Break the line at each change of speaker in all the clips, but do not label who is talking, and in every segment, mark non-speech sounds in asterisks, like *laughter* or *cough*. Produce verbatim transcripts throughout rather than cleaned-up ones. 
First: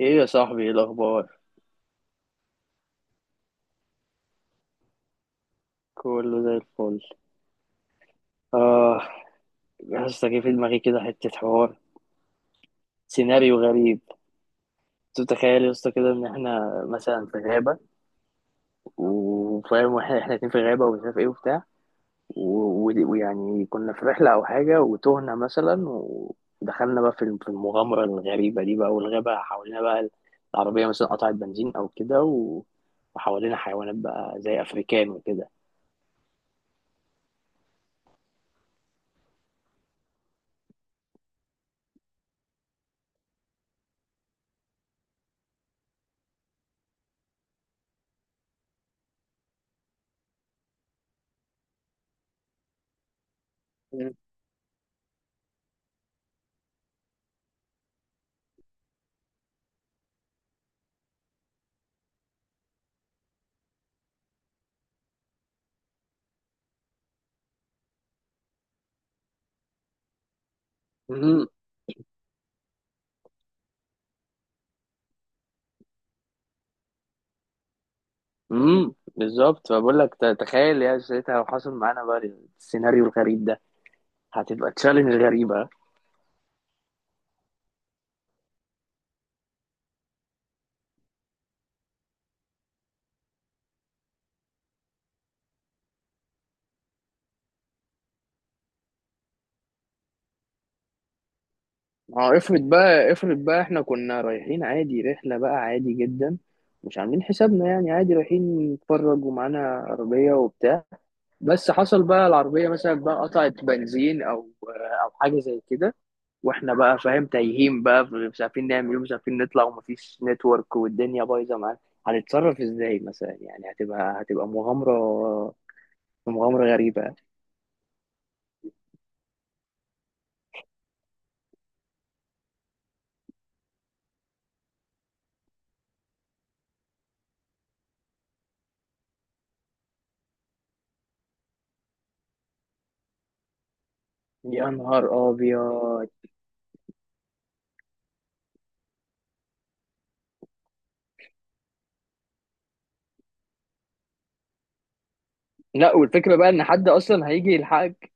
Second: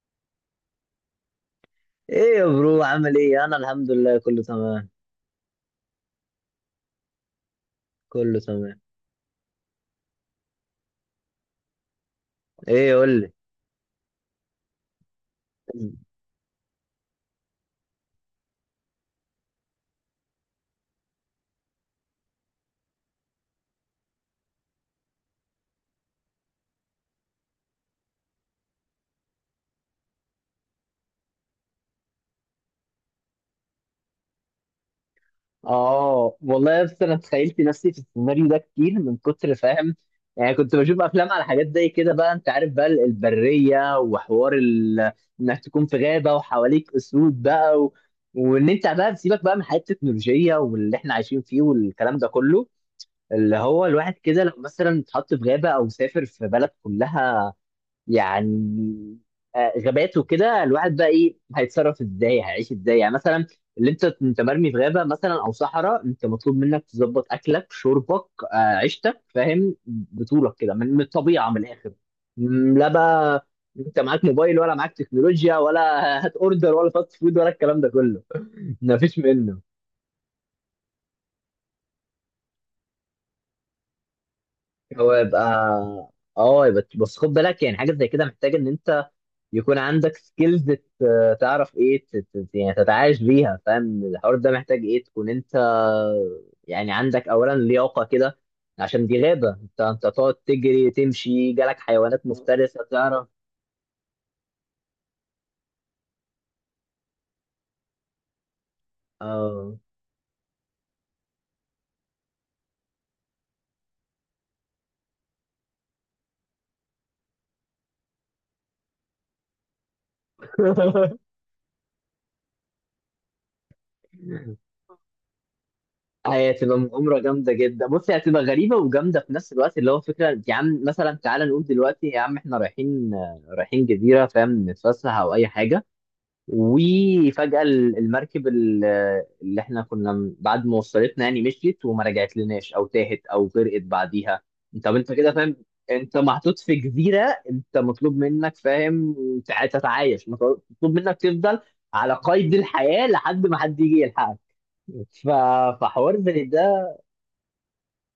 ايه يا صاحبي، ايه الاخبار؟
ايه يا برو، عامل ايه؟ انا الحمد لله، كله تمام.
كله زي الفل.
كله تمام.
اه. يا اسطى، جه في دماغي كده حته حوار،
ايه؟ قول لي.
سيناريو غريب. تتخيل يا اسطى كده ان احنا مثلا في غابه، وفاهم، واحنا احنا اتنين في غابه، ومش عارف ايه وبتاع، و- و- ويعني كنا في رحله او حاجه وتوهنا مثلا، ودخلنا بقى في الم- في المغامره الغريبه دي بقى، والغابه حوالينا بقى. العربيه مثلا قطعت بنزين او كده، و- وحوالينا حيوانات بقى زي افريكان وكده.
اه والله، بس انا تخيلت نفسي في السيناريو ده كتير من كتر، فاهم؟ يعني كنت بشوف افلام على حاجات زي كده بقى، انت عارف بقى، ال- البريه وحوار ال... انك تكون في غابه وحواليك اسود بقى و... وان انت بقى سيبك بقى من حياه التكنولوجيا واللي احنا عايشين فيه والكلام ده كله، اللي هو الواحد
*laughs*
كده لو مثلا اتحط في غابه او سافر في بلد كلها، يعني آه، غابات وكده الواحد بقى ايه، هيتصرف ازاي، هيعيش ازاي يعني مثلا. اللي انت انت مرمي في غابه مثلا او صحراء، انت مطلوب منك تظبط اكلك شربك، آه، عيشتك، فاهم؟ بطولك كده، من من
مم.
الطبيعه، من الاخر. م، لا بقى، انت معاك موبايل ولا معاك تكنولوجيا ولا *laughs* هات اوردر ولا فاست فود ولا الكلام ده كله؟ *laughs*
امم
مفيش منه.
بالظبط، فبقول لك، ت- تخيل يا ساعتها لو حصل معانا بقى السيناريو الغريب ده، هتبقى
هو
تشالنج
يبقى
غريبة.
اه يبقى، بس خد بالك، يعني حاجه زي كده محتاج ان انت يكون عندك سكيلز، تعرف ايه، ت- ت- يعني تتعايش بيها، فاهم؟ الحوار ده محتاج ايه؟ تكون انت يعني عندك اولا لياقه كده، عشان دي غابه، انت انت تقعد تجري تمشي، جالك حيوانات
ما هو افرض
مفترسه
بقى،
تعرف.
افرض بقى احنا كنا رايحين عادي، رحلة بقى عادي جدا، مش عاملين حسابنا يعني، عادي رايحين نتفرج، ومعانا
اه.
عربية وبتاع، بس حصل بقى العربية مثلا بقى قطعت بنزين او او حاجة زي كده. واحنا بقى فاهم تايهين بقى، مش عارفين نعمل ايه، مش عارفين نطلع، ومفيش نتورك،
*laughs*
والدنيا بايظة معانا. هنتصرف ازاي مثلا؟ يعني هتبقى هتبقى مغامرة،
هي
مغامرة
هتبقى
غريبة.
مغامرة جامدة جدا. بص، هي هتبقى غريبة وجامدة في نفس الوقت، اللي هو فكرة يا عم مثلا، تعالى نقول دلوقتي يا عم احنا رايحين آه، رايحين جزيرة، فاهم؟ نتفسح أو أي حاجة. وفجأة ال- المركب ال- اللي احنا كنا م- بعد ما وصلتنا يعني مشيت وما رجعت لناش، او تاهت، او غرقت بعديها.
يا
طب انت
نهار
كده فاهم،
أبيض.
انت محطوط في جزيرة، انت مطلوب منك، فاهم؟ تع- تتعايش، مطلوب منك تفضل على قيد الحياة لحد ما حد يجي يلحقك. ف-
لا،
فحوار
والفكرة
زي
بقى إن
ده،
حد أصلا هيجي يلحقك؟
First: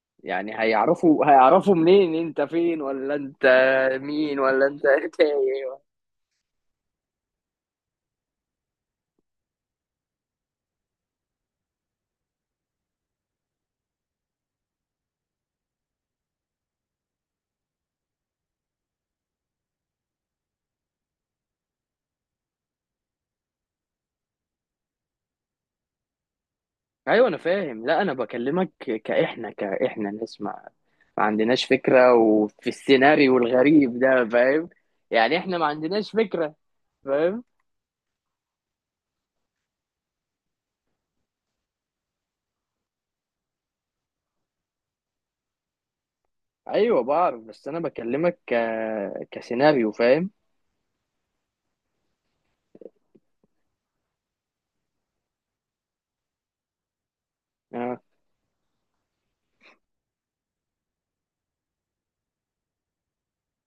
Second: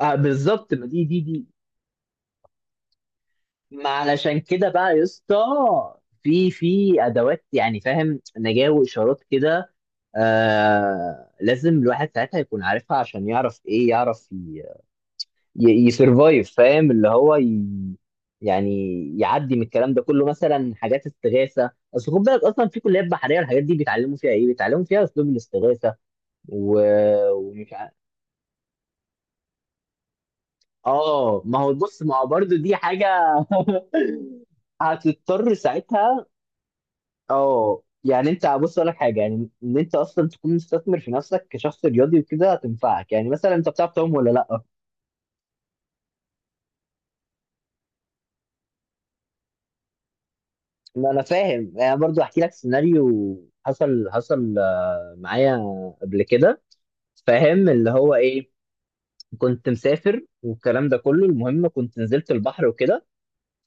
آه
يعني
بالظبط، ما دي دي
هيعرفوا
دي
هيعرفوا منين أنت فين؟ ولا أنت
ما
مين؟
علشان
ولا
كده
أنت
بقى يا
*laughs*
اسطى،
تايه؟
في في ادوات يعني، فاهم؟ نجاة واشارات كده. آه لازم الواحد ساعتها يكون عارفها، عشان يعرف ايه؟ يعرف يسرفايف، فاهم؟ اللي هو ي... يعني يعدي من الكلام ده كله، مثلا حاجات استغاثه. اصل خد بالك، اصلا في كليات بحريه الحاجات دي بيتعلموا فيها ايه؟ بيتعلموا فيها اسلوب الاستغاثه و...
أيوة أنا
ومش
فاهم،
ع...
لا أنا بكلمك كإحنا كإحنا ناس ما ما
اه ما
عندناش
هو، بص،
فكرة،
ما هو برضه
وفي
دي حاجه. *laughs*
السيناريو الغريب ده فاهم، يعني
هتضطر
إحنا ما عندناش
ساعتها.
فكرة، فاهم؟
اه يعني، انت بص اقول لك حاجه، يعني ان انت اصلا تكون مستثمر في نفسك كشخص رياضي وكده، هتنفعك، يعني مثلا انت بتعرف تعوم ولا لا؟
أيوة بعرف، بس أنا بكلمك ك... كسيناريو، فاهم؟
ما انا فاهم، يعني برضو احكي لك سيناريو حصل. حصل آه، معايا قبل كده، فاهم اللي
آه.
هو ايه؟ كنت مسافر والكلام ده كله، المهم كنت نزلت البحر وكده.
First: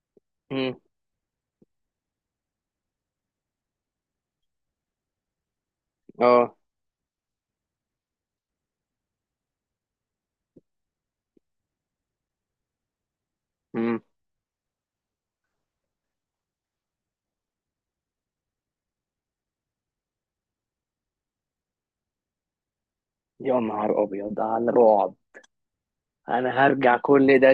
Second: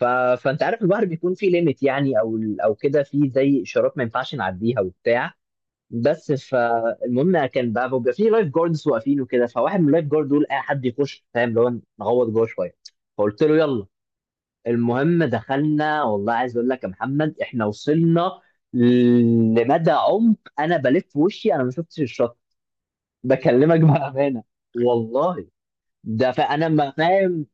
ف... فانت
أمم.
عارف البحر بيكون فيه ليميت يعني، او او كده، فيه زي اشارات ما ينفعش نعديها وبتاع. بس
آه.
فالمهم كان بقى، بيبقى فيه لايف جاردز واقفين وكده، فواحد من اللايف جارد دول اي حد يخش، فاهم اللي هو، نغوط جوه شويه. فقلت له يلا.
أمم.
المهم دخلنا، والله عايز اقول لك يا محمد احنا وصلنا لمدى عمق، انا بلف وشي انا ما شفتش الشط.
يا
بكلمك
نهار أبيض
بامانه.
على الرعب!
والله، ده
انا
فانا ما
هرجع كل
فاهم.
ده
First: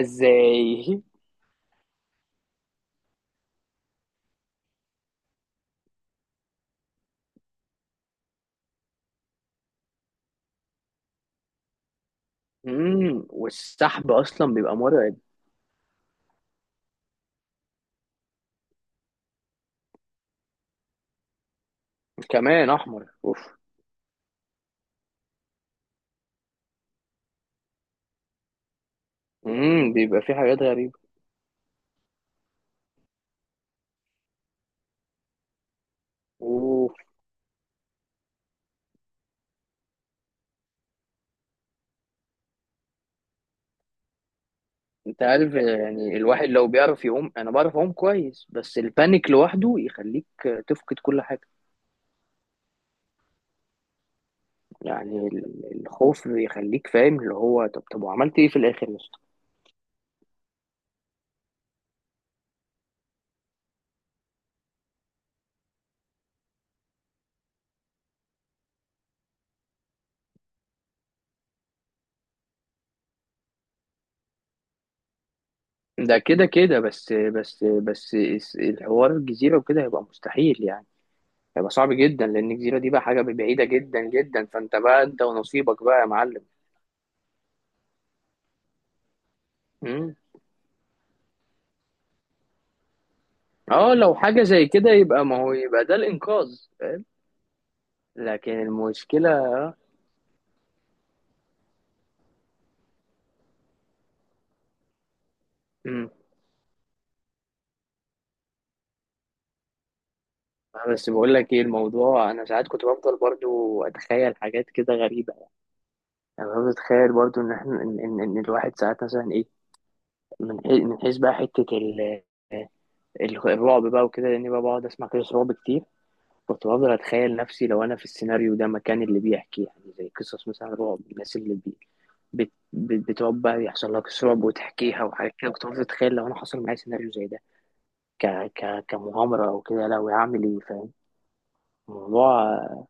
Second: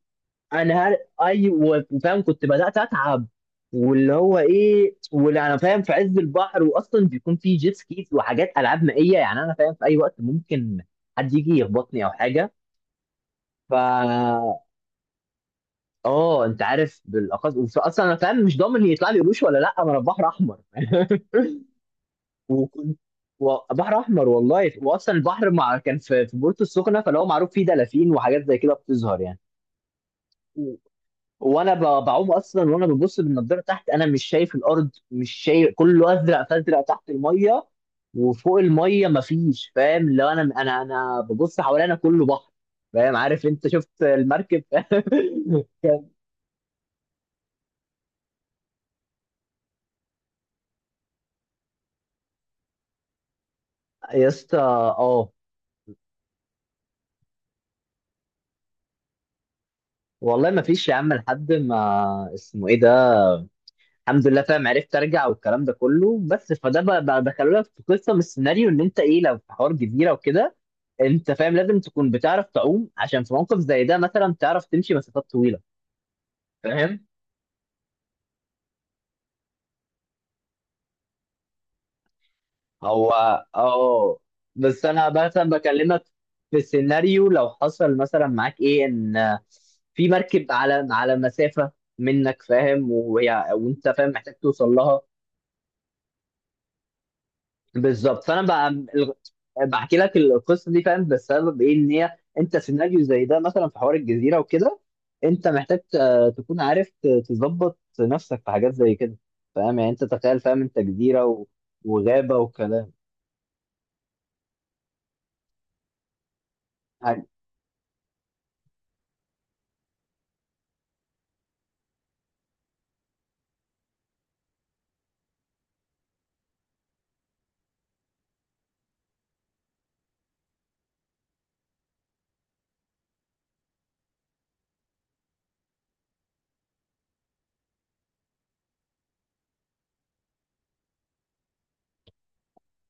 انا هل...
ازاي؟
ايوه، فاهم؟ كنت بدات اتعب، واللي هو ايه، واللي انا فاهم في عز البحر، واصلا بيكون في جيت سكيز وحاجات العاب مائيه، يعني انا فاهم في اي وقت ممكن حد يجي يخبطني او حاجه.
امم
ف
والسحب اصلا بيبقى مرعب.
اه، انت عارف بالاقصى اصلا انا فاهم مش ضامن يطلع لي قروش ولا لا، ما انا في بحر احمر. *laughs*
كمان
وكنت
احمر، اوف.
و- بحر احمر والله، واصلا البحر مع كان في في بورتو السخنه، فلو معروف فيه دلافين وحاجات زي كده بتظهر يعني.
امم بيبقى فيه حاجات
و-
غريبة.
وانا ب- بعوم اصلا، وانا ببص بالنضاره تحت، انا مش شايف الارض، مش شايف، كله ازرق، فازرق
اوف.
تحت الميه وفوق الميه مفيش، فاهم؟ لو انا انا انا ببص حوالينا كله بحر، فاهم؟ عارف انت شفت المركب. *laughs*
انت عارف
كان
يعني الواحد لو بيعرف يقوم، انا بعرف اقوم كويس، بس البانيك لوحده يخليك تفقد كل حاجة.
يا اسطى،
يعني
اه
ال- الخوف يخليك فاهم اللي هو، طب طب، وعملت ايه في الاخر يا اسطى؟
والله ما فيش يا عم لحد ما اسمه ايه ده، الحمد لله، فاهم؟ عرفت ارجع والكلام ده كله، بس فده بقى بقى دخلوا لك في قصه من السيناريو، ان انت ايه لو في حوار جزيره وكده، انت فاهم لازم تكون بتعرف تعوم، عشان في موقف زي ده مثلا تعرف تمشي مسافات طويله،
ده كده كده،
فاهم؟
بس بس بس الس- الحوار الجزيرة وكده هيبقى مستحيل يعني. هيبقى صعب جدا لان الجزيره دي بقى
هو
حاجه بعيده جدا
اه،
جدا، فانت
بس
بقى
انا
انت
مثلا
ونصيبك بقى
بكلمك
يا معلم.
في سيناريو لو حصل مثلا معاك ايه، ان في
مم.
مركب على على مسافه منك، فاهم؟ وهي وانت،
اه،
فاهم؟
لو
محتاج
حاجه زي
توصل
كده،
لها.
يبقى ما هو يبقى ده الانقاذ.
بالظبط، فانا
لكن
بقى ال-
المشكله.
بحكي لك القصه دي، فاهم بسبب ايه؟ ان هي انت سيناريو زي ده مثلا، في حوار الجزيره وكده، انت محتاج
مم.
آه، تكون عارف ت- تظبط نفسك في حاجات زي كده، فاهم؟ يعني انت تخيل، فاهم؟ انت
آه، بس
جزيره
بقول
و-
لك ايه الموضوع،
وغابه
انا ساعات كنت
وكلام.
بفضل برضو اتخيل حاجات كده غريبه. يعني انا بتخيل
عارف-
برضو ان احنا، ان, إن, إن الواحد ساعات مثلا ايه، من حيث، من حيث بقى حته ال- ال- الرعب بقى وكده، لاني بقى بقعد اسمع قصص رعب كتير. كنت بفضل اتخيل نفسي لو انا في السيناريو ده مكان اللي بيحكي، يعني زي قصص مثلا رعب، الناس اللي بي بت بت- بتقعد بقى يحصل لها قصص رعب وتحكيها وحاجات كده، كنت بفضل اتخيل لو انا حصل معايا سيناريو زي ده، ك ك كمغامره او كده، لو هعمل ايه فاهم الموضوع.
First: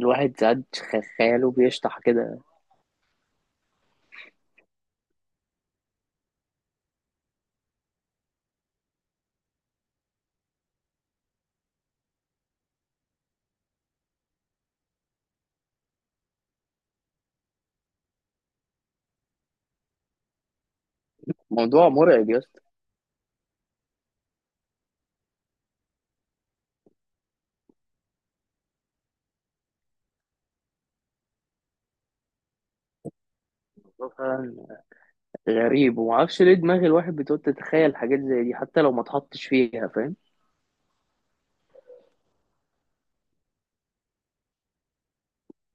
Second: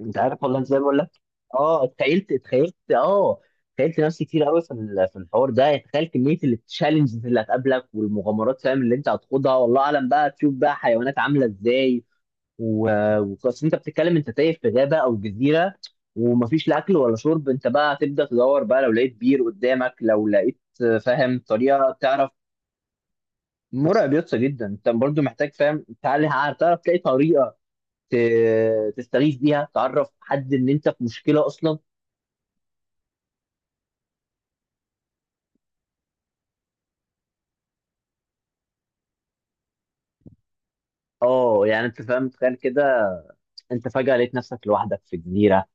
انت عارف والله
ساعات
ازاي؟ بقول
خ-
لك
خياله
اه،
بيشطح
اتخيلت
كده.
اتخيلت اه اتخيلت نفسي كتير قوي في ال- في الحوار ده. يعني تخيل كميه التشالنجز اللي هتقابلك، والمغامرات فاهم اللي انت هتخوضها، والله اعلم بقى، تشوف بقى حيوانات عامله ازاي. و- وخلاص انت بتتكلم، انت تايه في غابه او جزيره، ومفيش لا اكل ولا شرب، انت بقى هتبدا تدور بقى، لو لقيت بير قدامك، لو لقيت، فاهم؟
موضوع
طريقه تعرف.
مرعب يا اسطى،
مرعب يسطا جدا، انت برضو محتاج، فاهم؟ تعالى ع- تعرف تلاقي طريقه ت- تستغيث بيها، تعرف حد ان انت في مشكله اصلا.
موضوع فعلا غريب، ومعرفش ليه دماغ الواحد بتقعد تتخيل حاجات زي دي حتى لو ما اتحطش فيها، فاهم؟
اه يعني، انت فاهم؟ تخيل كده، انت فجاه لقيت نفسك لوحدك في جزيره،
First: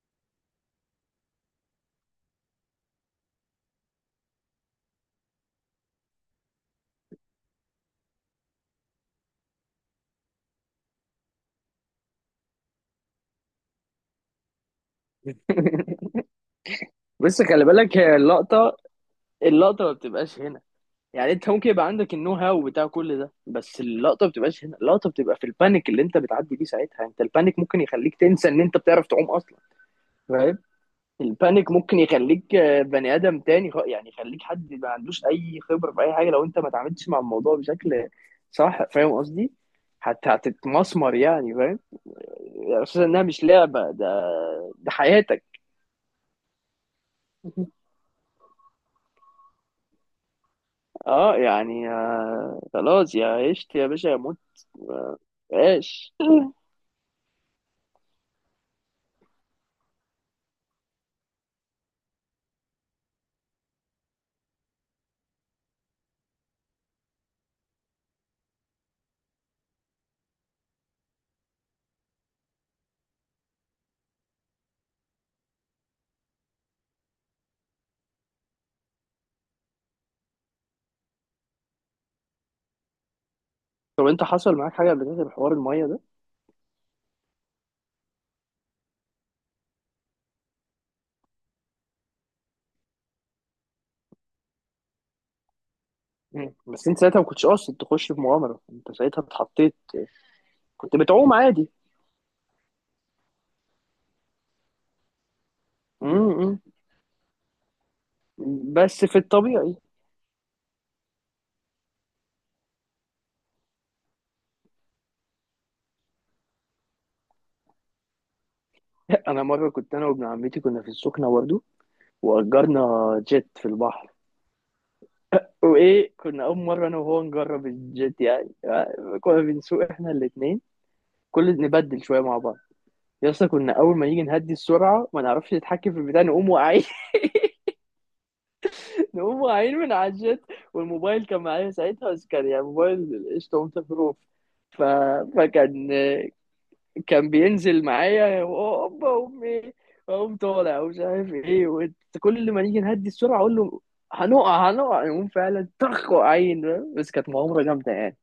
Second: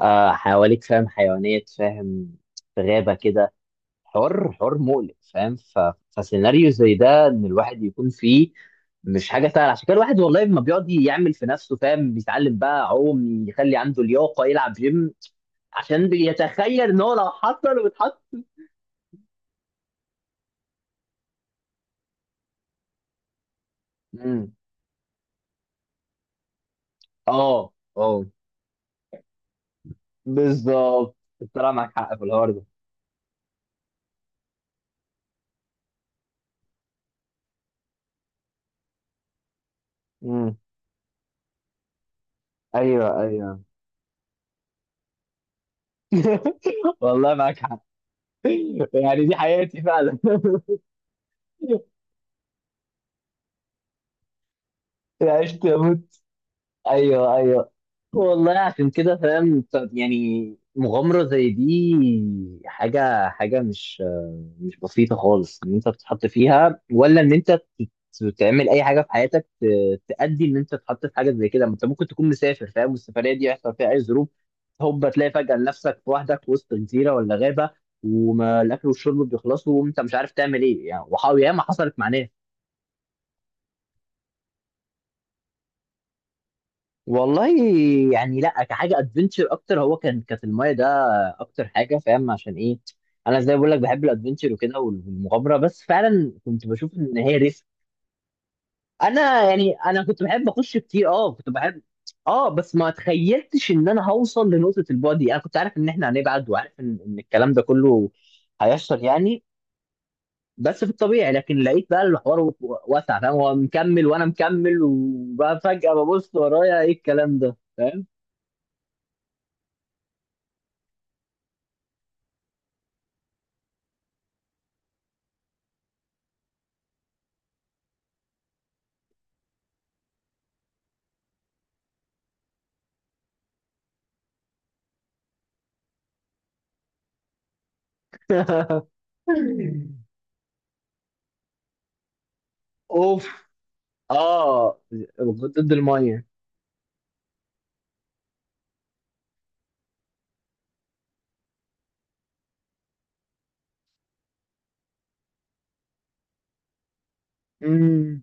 آه حواليك، فاهم؟ حيوانات، فاهم؟ في غابه كده، حوار حوار مقلق، فاهم؟ ف... فسيناريو زي ده، ان الواحد يكون فيه مش حاجه سهله. عشان كده الواحد والله ما بيقعد يعمل في نفسه، فاهم؟ بيتعلم بقى عوم، يخلي عنده لياقه، يلعب جيم، عشان بيتخيل ان هو لو
بس خلي
حصل
بالك، هي
واتحط.
اللقطه، اللقطه ما بتبقاش هنا. يعني انت ممكن يبقى عندك النو هاو بتاع كل ده، بس اللقطه ما
امم،
بتبقاش هنا، اللقطه بتبقى في البانيك اللي انت بتعدي بيه ساعتها، انت البانيك
اه
ممكن يخليك
اه،
تنسى ان انت بتعرف تعوم اصلا، فاهم؟
بالظبط.
البانيك
طلع معاك
ممكن
حق في الحوار
يخليك،
ده.
آه، بني ادم تاني، خ- يعني يخليك حد ما عندوش اي خبره في اي حاجه، لو انت ما اتعاملتش مع الموضوع بشكل صح، فاهم قصدي؟ حتى
امم.
هتتمسمر يعني، فاهم؟ يعني اساسا
ايوه
انها مش
ايوه.
لعبه ده، ده حياتك.
*laughs* والله معاك حق، يعني دي حياتي فعلا.
اه، يعني
*laughs*
آه، خلاص، يا عشت يا باشا يا موت،
عشت اموت.
عيش.
ايوه ايوه. والله عشان كده، فاهم؟ طب يعني مغامرة زي دي، حاجة حاجة مش مش بسيطة خالص، ان انت تتحط فيها، ولا ان انت ت- تعمل اي حاجة في حياتك، ت- تأدي ان انت تتحط في حاجة زي كده. ما انت ممكن تكون مسافر، فاهم؟ والسفرية دي يحصل فيها اي ظروف، هوب تلاقي فجأة نفسك لوحدك في وسط جزيرة ولا غابة، وما الاكل والشرب بيخلصوا، وانت مش عارف تعمل ايه يعني، وحاول ياما حصلت مع ناس.
طب انت حصل معاك حاجه قبل كده بحوار الميه ده؟
والله، يعني لا كحاجه ادفنتشر اكتر، هو كان كانت المايه ده اكتر حاجه، فاهم عشان ايه؟ انا زي ما بقول لك بحب الادفنتشر وكده والمغامره، بس فعلا
مم.
كنت
بس
بشوف
انت
ان
ساعتها ما
هي
كنتش
ريسك.
قاصد تخش في مغامره، انت ساعتها
انا يعني
اتحطيت،
انا كنت بحب اخش
كنت
كتير، اه
بتعوم
كنت
عادي.
بحب. اه بس ما تخيلتش ان انا هوصل لنقطه البعد دي. انا كنت عارف ان احنا هنبعد،
امم،
وعارف ان ان الكلام ده كله هيحصل
بس في
يعني،
الطبيعي.
بس في الطبيعي. لكن لقيت بقى الحوار و- واسع، فاهم؟ هو مكمل وانا مكمل، وبقى فجاه ببص ورايا، ايه الكلام ده؟ فاهم؟
*laughs* انا مره كنت انا وابن عمتي كنا في السخنه برضه، واجرنا جيت في البحر، وايه كنا اول مره انا وهو نجرب الجيت يعني، كنا بنسوق احنا الاثنين، كل نبدل شويه مع بعض. يا اسطى، كنا اول ما نيجي نهدي السرعه ما نعرفش نتحكم في البتاع، نقوم واقعين،
*laughs*
هم عين من على الجت. والموبايل كان معايا ساعتها، بس كان يعني موبايل
اوف.
قشطة وانت،
اه،
ف...
ضد
فكان
الميه.
كان بينزل معايا هوبا امي، اقوم طالع ومش عارف ايه وت- كل ما نيجي نهدي السرعه اقول له هنقع هنقع، يقوم فعلا طخ، وقعين، فاهم؟ بس كانت مغامره جامده يعني.
مم.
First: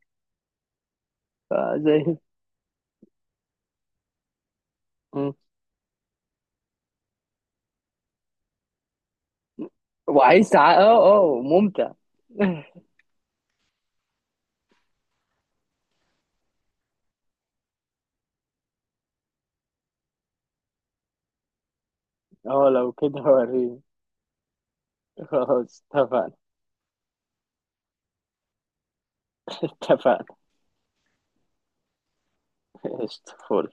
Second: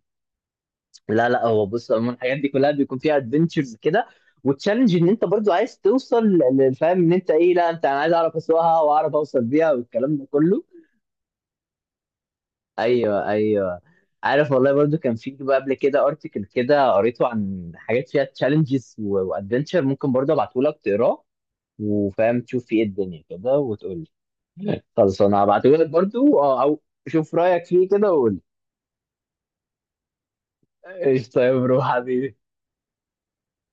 لا لا، هو بص عموما
فزي.
الحاجات دي كلها بيكون فيها ادفنتشرز كده، وتشالنج ان
*laughs*
انت
مم.
برضو عايز توصل ل- ل- فاهم ان انت ايه، لا انت، انا عايز اعرف اسوقها واعرف اوصل بيها والكلام ده
وعايز
كله.
ساعة، اه اه، ممتع. *laughs*
ايوه ايوه. عارف والله برضو كان في بقى قبل كده ارتكل كده قريته عن حاجات فيها تشالنجز وادفنتشر، ممكن برضو ابعته لك تقراه، وفاهم تشوف
اه،
فيه ايه
لو كده
الدنيا كده
وريني.
وتقول لي. خلاص انا هبعته
خلاص
لك
اتفقنا.
برضو، اه او شوف رايك فيه كده وقول لي.
اتفقنا.
قشطه يا برو حبيبي.
*laughs* قشطة فل.